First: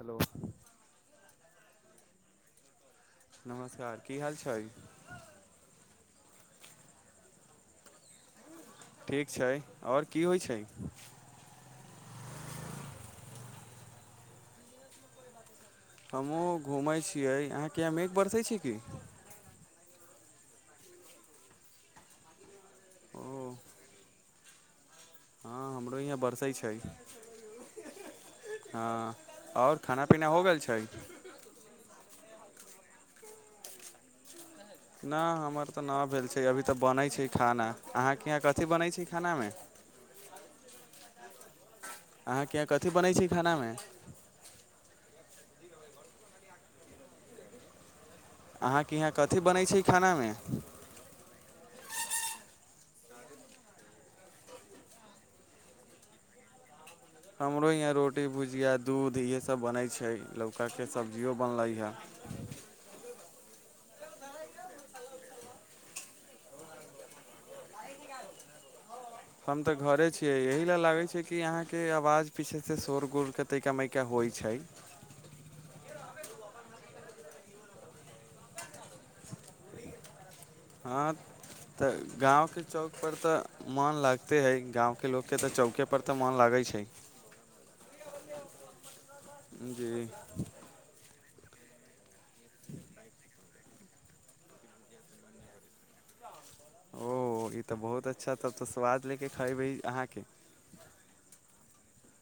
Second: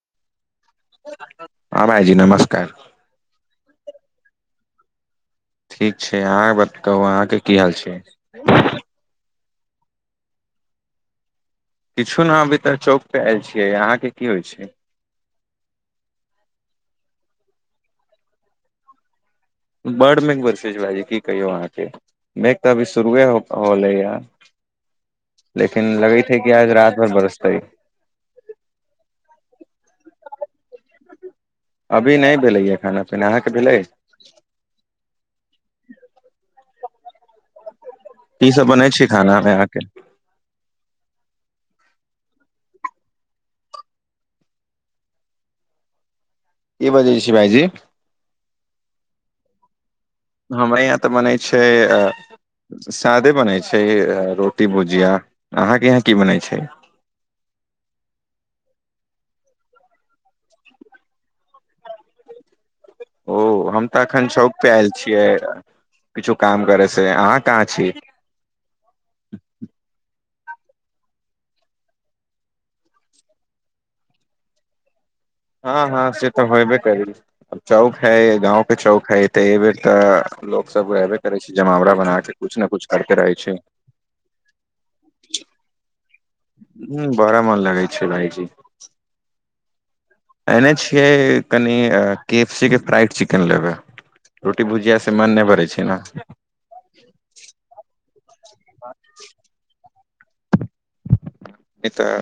hello हं बाई जी नमस्कार नमस्कार की हाल छै ठीक छै अहाँ बट अहाँके की हाल छै ठीक छै और की होइ छै किछु न अभी तऽ चौक प आयल छियै अहाँके की होइ छै हमहूँ घुमय छियै अहाँके यहां मेघ बरसै छै कि बड्ड मेघ बरसे छै भाइजी की कहियौ अहाँके मैघ तऽ अभी शुरुए होले य हँ हमरो यहाँ बरसै आज छै रात भर बरसतै हँ ओर खाना पीना हो गेल छै अभी नहि भेलैय खाना पीना अहाँके भेलै नहि हमर तऽ नहि भेल छै अभी तऽ बनय छै खाना अहाँके यहाँ की सब कथी बनै बनय छै खाना मे अहाँके अहाँके यहाँ कथी बनैत छै खानामे ई बजै छै भायजी अहाँके यहाँ कथी बनै छै खाना मे हमरे यहाँ तऽ बनै छै आ सादे बनै छै रोटी भुजिया अहाँके यहाँ की बनै छै हमरो यहाँ रोटी भुजिया दूध इहे सभ बनैत छै लौकके सब्जियो बनलै हे ओ हम तऽ अखन चौक पे आयल छियै किछु काम करे से अहाँ कहाँ छी हम तऽ घरे छियै एहि लए लागैत छै कि अहाँके आवाज पीछेसँ शोर गुल कऽ तैका मैका होइत छै हँ हँ से तऽ होबे करी चौक है गाँंव के चौक है तऽ एहि बेेर तऽ लोक सब हँ रहबे करे छै तऽ जमावड़ा बना के कुछ गाँवके ने कुछ चौक पर करते रहे छै तऽ मोन लगते है गाँव के लोकके तऽ चौके पर तऽ मोन लागय छै ह बड़ा मन लगे छै भाईजी जी एने छियै कन के एफ सी के फ्राइड चिकेन लेबय रोटी भुजिया से मन नहि भरै छै ने ओ ई तऽ बहुत अच्छा तब तऽ स्वाद लेके खयबै अहाँके [inaudible] ई तऽ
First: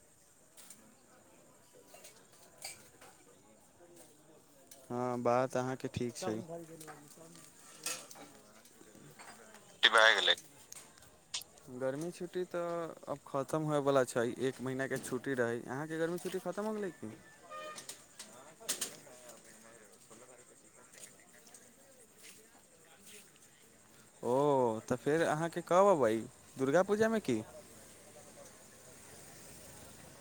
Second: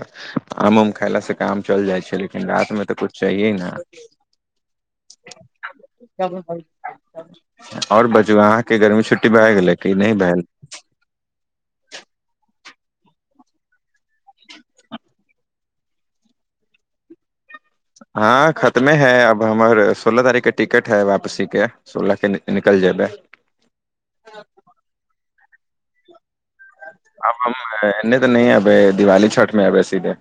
आम उम खयलासँ काम चलि जाइ छै लेकिन रातिमे तऽ कछु चाहिये ने हँ बात अहाँके ठीक छै आओर बाजू अहाँके गर्मी छुट्टी भए गेलै कि भए नहि गेलै भएल गर्मी छुट्टी तऽ अब खतम होएवला छै एक महिना के छुट्टी रहै अहाँके गर्मी छुट्टी खतम हो गेलै की हँ खतमे हैं अब हमर सोलह तारीख के टिकट है वापसी के सोलह के निक निकलि जेबय ओ त फेर अहाँके कब अबै दुर्गा पूजा मे आब की हम एने तऽ नहिये एबै दिवाली छठ मे एबै सीधे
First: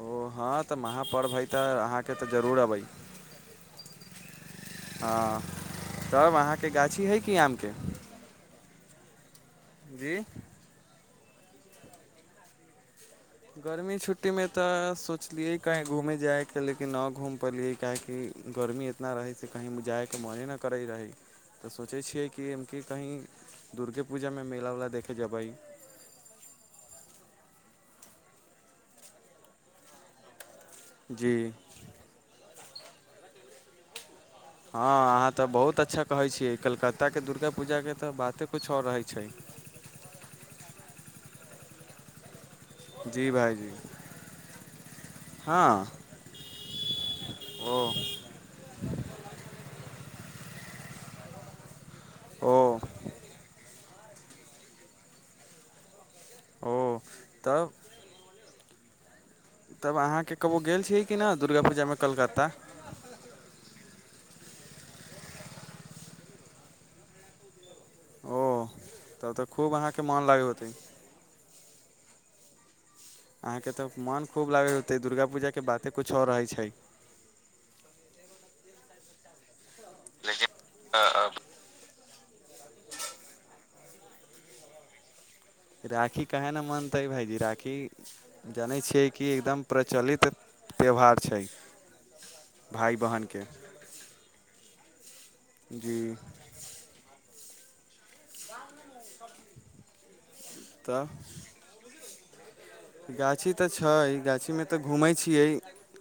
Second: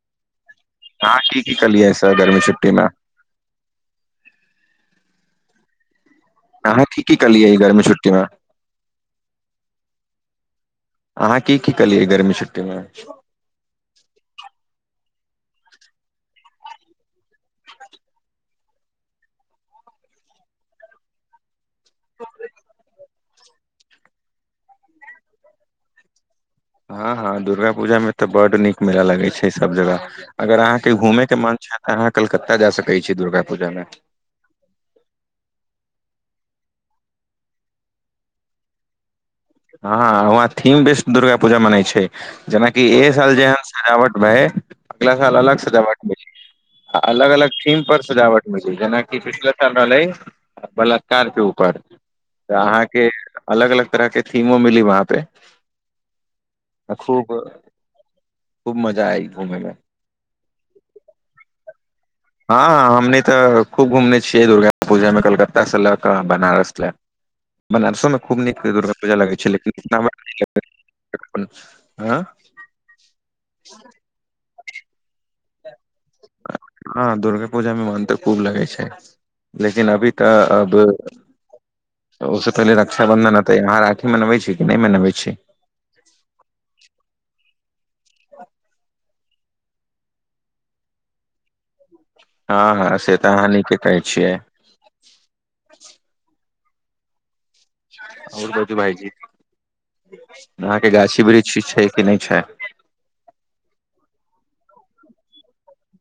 ओ हँ तऽ वहाँ अहाँ पर्व की हइ की तऽ कलियै अहाँके सर तऽ गर्मी जरूर छुट्टी अबै मे हँ तब अहाँके गाछी है की आम के के [unintelligible] जी अहाँ की की कलियै गर्मी छुट्टी मे गर्मी छुट्टीमे तऽ सोचलियै कहीँ घूमै जाइके लेकिन नहि घूमि पयलियै काहेकि गर्मी इतना रहै से कहीँ जायके मने नहि करै रहै तऽ सोचय छियै कि एमके कहीं दुर्गे पूजामे मेला उला देखे जेबय हँ हँ दुर्गा पूजा मे तऽ बड़ नीक मेला लगे छै सब जगह अगर अहाँके घूमे जी के मन छै अहाँ कलकत्ता जा सकैत छी दुर्गा पूजा मे हँ अहाँ तऽ बहुत अच्छा कहैत छियै कलकत्ताके दुर्गा पूजाके तऽ बाते कछ आओर रहैत छै हँ वहाँ थिम बिस दुर्गा पूजा मनय छै जेनाकि ए जी साल जेहन भाइजी सजावट भए अगला साल अलग हँ सजावट मिल अलग अलग ओ थीम पर सजावट जेनाकि पिछला साल रहलै बलात्कार के ऊपर तऽ ओ अहाँके अलग अलग तरहके थीमो मिली वहाँ पे ओ खूब तब खूब मजा आइ घूमे मे तब अहाँके कबौ गेल छियै कि न दुर्गा पूजामे कलकत्ता हँ हमनी तऽ खूब घूमने छियै दुर्गा पूजा मे कलकत्ता से ले क बनारस लए बनारसोमे ओ खूब नीक दुर्गा पूजा तब लगै तऽ छै खूब अहाँके लेकिन मोन लागै होतै अहाँके तऽ मोन खूब लागैत होतै दुर्गा पूजाके त बाते किछु आओर रहैत छै हँ दुर्गा पूजा मे मन त खूब लगै छै लेकिन अभी त अब ओहिसँ पहिले रकााबंधन एतै अहाँ राखी मनबै छी कि नहि मनबैत छी राखी कहे न मनतै भाायजी राखी जानै छियै कि एकदम प्रचलित त्यौहार छै हँ भाय हँ से त बहिनके अहाँ नीके कहै छियै जी आओर बाजू भाईजी अहाँके तऽ गाछी वृक्ष छै कि नहि छै गाछी त छै गाछीमे त घूमै छियै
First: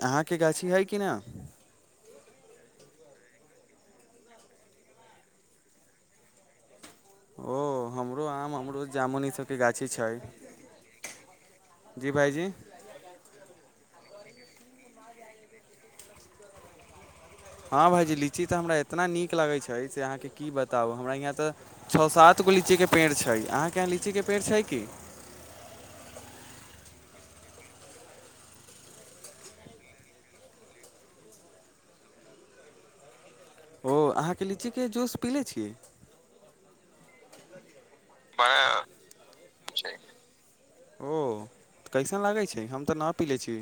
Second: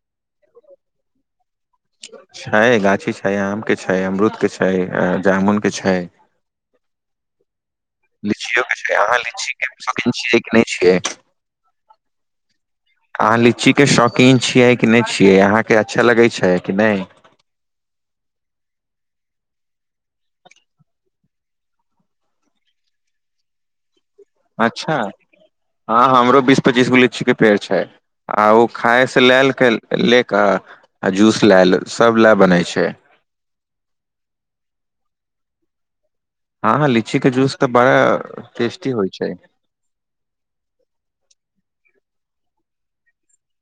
अहाँके गाछी अइ कि न छै गाछी छै आम के छै अमरूद के छै जामुन के छै ह ओ हमरो आम लीचियो के अमरूद छै अहाँ जामुन ई लीची सबके के गाछी छै शौकीन छियै कि नहि छियै जी भाइजी अहाँ लीचीके शौकीन छियै कि नहि छियै अहाँके अच्छा लगैत छै कि नहि हँ भाइजी लीची त हमरा इतना नीक लगैत छै से अहाँके की बताउ हमरा हियाँ त छओ सात गो लीची के पेड़ छै अहाँके लीची के पेड़ से अच्छा हँ हमरो बीस पचीस गो लीची के पेड़ छै आ ओ खायसँ ल क ल‌ क आ जूस लेल सभ लए बनैत छै ओ अहाँके लीचीके जूस पी ले छीय हँ हँ लीची के जूस त बड़ा टेस्टी होइ छै ओ कैसन लागै छै हम त न पी लै छी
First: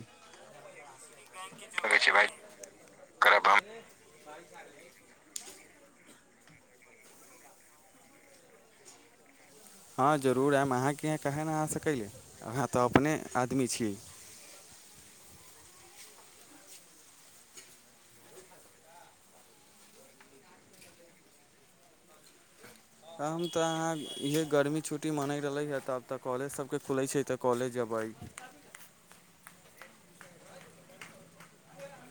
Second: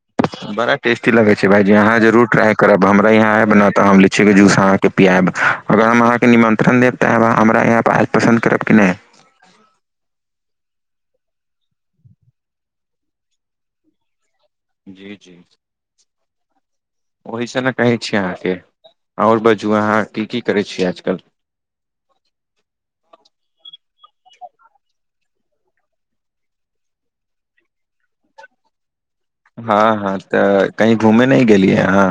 बराा टेस्टी लगे छै भायजी अहाँ जरूर टराय करब हमरा इहाँ आयब ने तऽ हम लीचीके जूस अहाँके पियाएब अगर हम अहाँके निमन्त्रण देब तै हमरा एहिऐप आइ पसन्द करब कि नहि हँ जरूर आयम अहाँके यहाँ कहै न अ सकले अहाँ त अपने आदमी छीयै जी जी ओहिसँ ने कहै छी अहाँके आओर बजू अहाँ की की करै छीयै आजकल हम त अहाँ इहे गर्मी छुट्टी मनैत रहले हँ त आब त कॉलेज सभके खुलै छै त कॉलेज जेबै हँ हँतऽ कही घूमे नहि गेलियै अहाँ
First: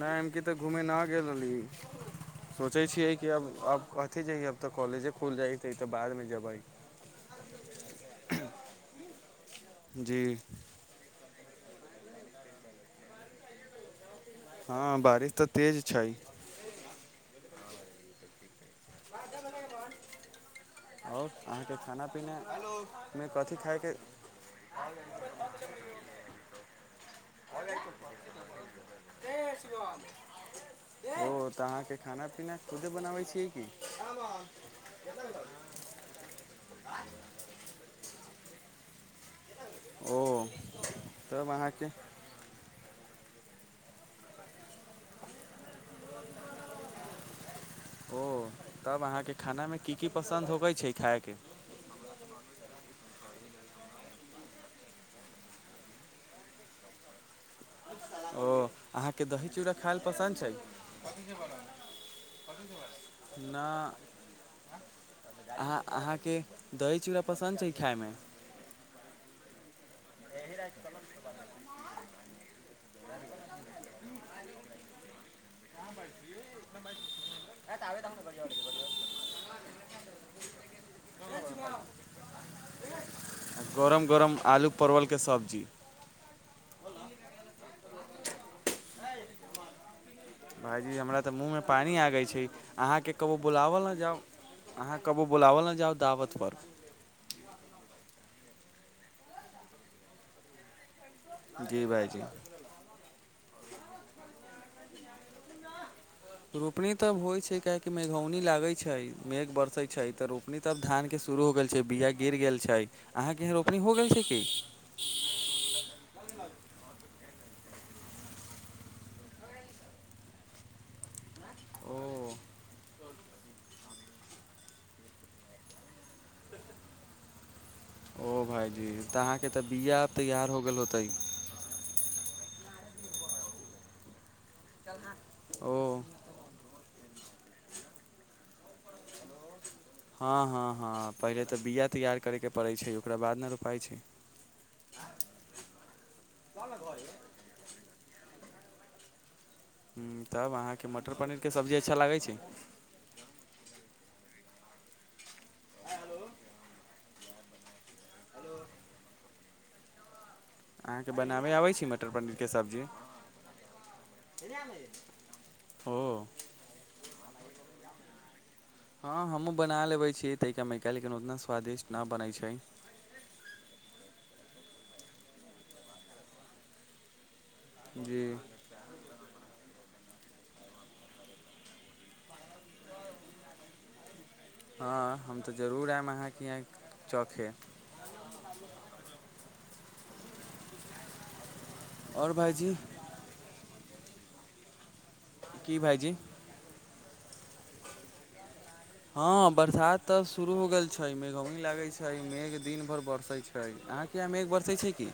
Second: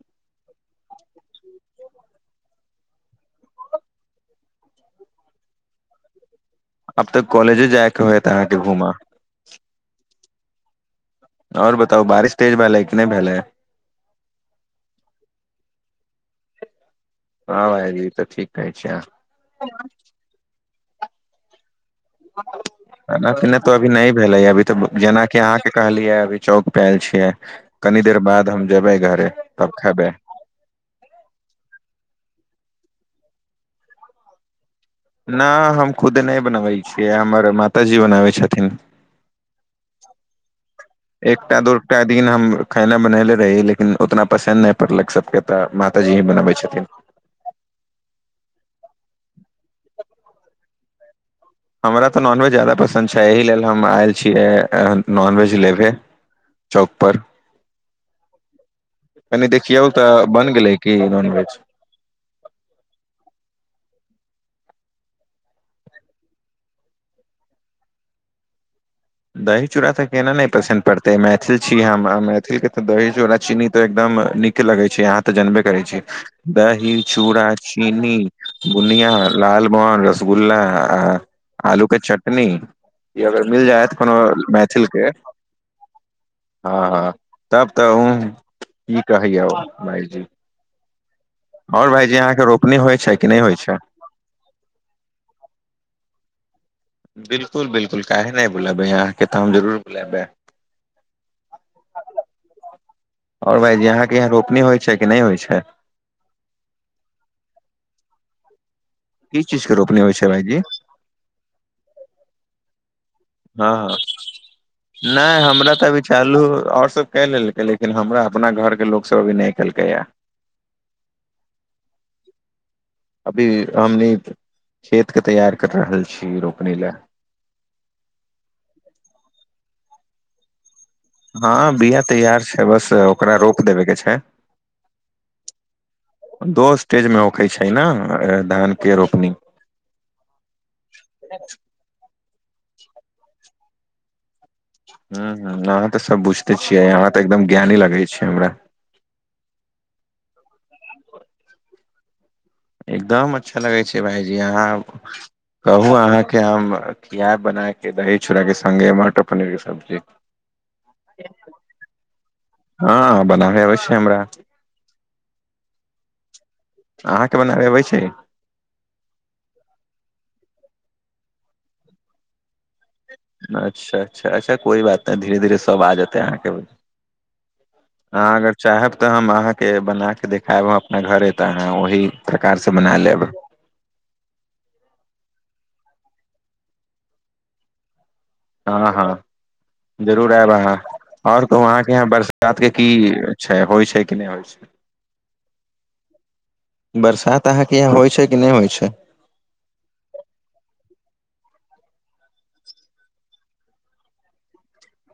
नहि हम कि त घूमे न गेल रहली सोचै छियै कि अब अब कथि जेह अब त कॉलेजे खुल जाइतै त बादमे जेबै अब तकॉलेजे जाय के होयत अहाँके घूमा जी आओर बता बारिश तेज भेलै कि नहि भेलै हँ बारिश त तेज छै हँ भाय ई त ठीक कहै छै आओर अहाँके खाना पीनामे खाना कथी पिना तो अभी खायके नहि भेलै अभी त जेनाकि अहाँके कहलियै अभी चौक पल छियै कनी देर बाद हम जेबे घरे तब खेबै ओ तऽ अहाँके खाना पीना खुदे बनाबै छियै कि नय हम खुद नहि बनबैत छियै हमर मातााजी बनाबै छथिन ओ तब एकटा अहाँके दूटा दिन हम खाना बनेले रहहि लेकिन उतना पसन्द नहि पड़लक सबके तऽ माताजी ही बनबै छथिन ओ तब अहाँके खानामे की की पसन्द होगै छै खायके हमरा तऽ नॉनवेज जादा पसन्द छै एहि लेल हम आयल छियै नॉनवेज लेके चौक पर ओ अहाँके दही कनि चूड़ा देखियौ खाय लेल तऽ पसन्द छै बन गेलै की नॉनवेज न अ अहाँके दही चूड़ा पसन्द छै खायमे दही चूड़ा त केना नहि पसन्द पड़तै मैथिल छी हम मैथिल के त दही चोरा चीनी ते एकदम निक लगे छै यहा तऽ जनबे करै छी दही चूड़ा चीनी बुनिया लालमोहन‌र रसगुला आलू के चटनी य अगर मिल जाय त गरम कोनो गरम आलू मैथिल के परवलके सब्जी हँ हँ तब तऽ क कहैया भायजी भायजी हमरा तऽ मूँहमे पानि आगै छै रोपनी होइ अहाँके छै कि कबो नहि होइ छै बुलावल नहि जाउ अहाँ कबु बुलावल ने जाउ दावत पर बिल्कुल बिल्कुल काहे नहि बुलबै अहाँके त हम जरूर बुलेबै जी भाईजी आओर भाईजी आहाँके यहाँ रोपनी होइ छै कि नहि होइ छै रोपनी तहोइ छै कियेकि मेघौनी लागैत छै की मेघ चीज के बरसै रोपनी छै होइ त भाईजी रोपनी तब धानके शुरू हो गेल छै बीया गिर गेल छै अहाँके एहन हँ रोपनि हँ हो गेल छै की नहि हमरा त [unintelligible] चलू आओर सब कएै लेलकै लेकिन हमरा अपना घरके लोकस अभी नहि केलकैए ओ अभी हमनी खेतके तैयार कर रहल छी रोपनी लै ओ भाइजी त अहाँके त बीआ तैयार हो गेल होतै हँ बिया तैयार छै बस ओकरा रोप देबे के छै ओ दो स्टेजमे होकै छै ने धानके रोपनी हँ हँ हँ पहिले त बीआ तैयार करैके पड़ै छै ओकरा बाद ने रोपाइ छै ह ह अहाँ त सब बुझते छियै अहाँ त एकदम ज्ञानी लगे छै हमरा ह तब अहाँकेँ मटर पनीरके सब्जी अच्छा लागै छै एकदम अच्छा लगै छै भायजी अहाँ कहू अहाँके हम किया बनाक दही चूड़ाके संगे मटर पनीरके सब्जी अहाँके बनाबे आबै छै मटर पनीरके सब्जी हँ बनाबे अबै छै हमरा ओ अहाँके बनाबे अबै छै हँ हमहु बना लेबे छियै तका मायका लेकिन उतना स्वादिष्ट नहि बनैत छै अच्छा अच्छा अच्छा कोई बात नहि धीरे धीरे सब आ जेतै अहाँके जी आग चाहब त हम अहाँके बना के देखायब अपना घरे त अहाँ ओहि प्रकार से बना लेब हँ हम तऽ जरूर आयब अहाँके यहां चखे हँ हँ जरूर आयब अहाँ आओर कहु अहाँके यहाँ आओर बरसात के भाइजी की छै होइ छै कि नय होइ छै की भाइजी बरसात अहाँके यहाँ होइ छै कि नहि होइ छै हँ बरसात त शुरू हो गेल छै मेघौनि लागैत छै मेघ दिन भर बरसे छै अहाँके यहाँ मेघ बरसै छै कि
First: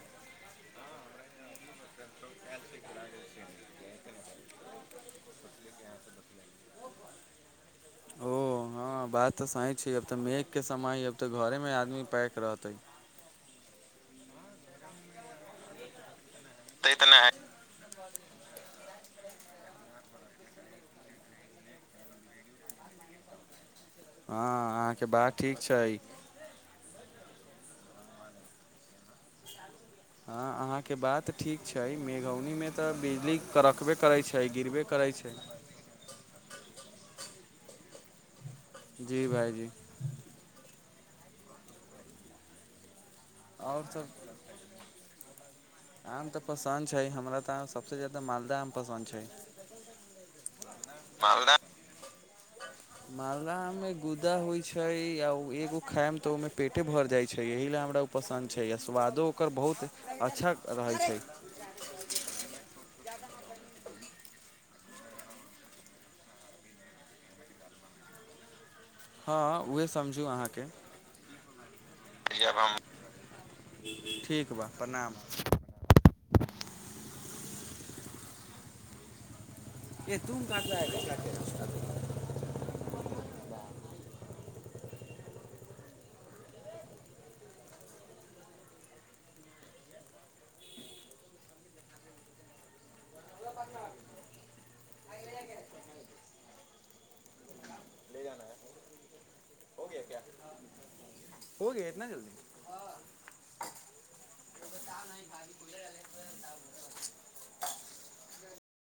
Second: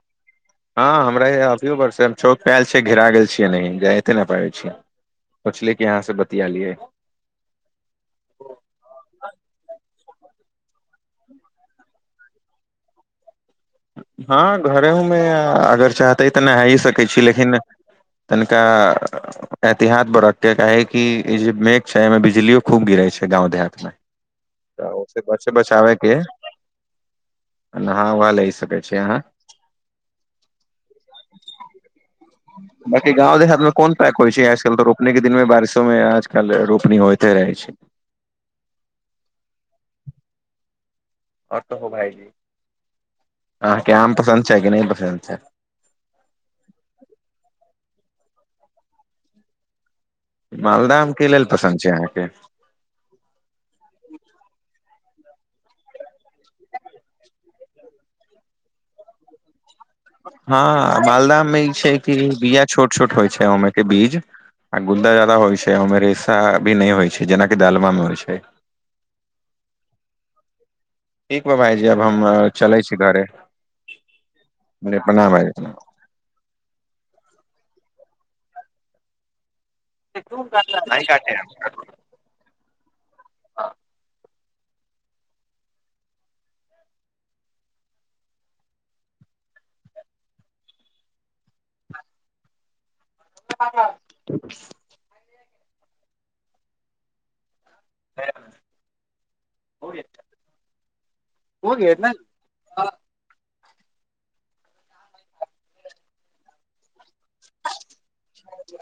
हँ हमरा अभियो बरसै छै हम चौक आयल छियै घिरा गेल छियै एनहि जाते नहि पाबै छियै पछले अहाँसँ बतियालियै ओ हँ बात त सही छै अब त मेघके समय है अब त घरेमे आदमी पैक रहतै हँ घरेहुमे अगर चाहतै तऽ नहा ही सकै छी लेकिन तनका ऐहतिहात बरत के काहे कि ई जे मेघ छै एहिमे बिजलियो खूब गिरे छै गाँव देहात मे हँ त ओ अहाँके बात बसे ठीक बच आ छै के हँ नहाँ उहाँ लै सकै छी अहाँ हँ अहाँके बात तऽ ठीक छै मेघौनीमे तऽ बाँकी बिजली गाँव देहातमे कोन करकबे करै पैक होइ छै आजकल तऽ गिरबे करै रोपनी के दिन छै मे बारिशो आजकल रोपनी होयते रहै छै जी भायजी ओ तऽ हो भाइजी आँहाँ आओर के आम सभ पसन्द छै कि नहि पसन्द छै आम तऽ पसन्द छै हमरा तऽ सभसँ जादा मालदह आम पसन्द छै मालदह आम के लेल मालदह पसन्द छै अहाँके मालदह आम मे गुद्दा होइ छै आ एगो खायम तऽ ओहिमे पेटे भर जाइ छै एहि‌ ला हमरा पसन्द छै आ स्वादो ओकर बहुत अच्छा रहै हँ छै मालदाह आम मे ई छै कि बिया छोट छोट होइ छै ओमे के बीज आ गुदा ज्यादा होइ छै ओहिमे रेशा भी नहि होइ छै जेनाकि डालमा मे होइ छै हँ उएह समझू अहाँके ठीक भाइजी अब हम चलै छी घरे ठीक बा प्रणाम भइजी तून कट [unintelligible] [inaudible] [inaudible] [inaudible] [unintelligible] [unintelligible] [unintelligible]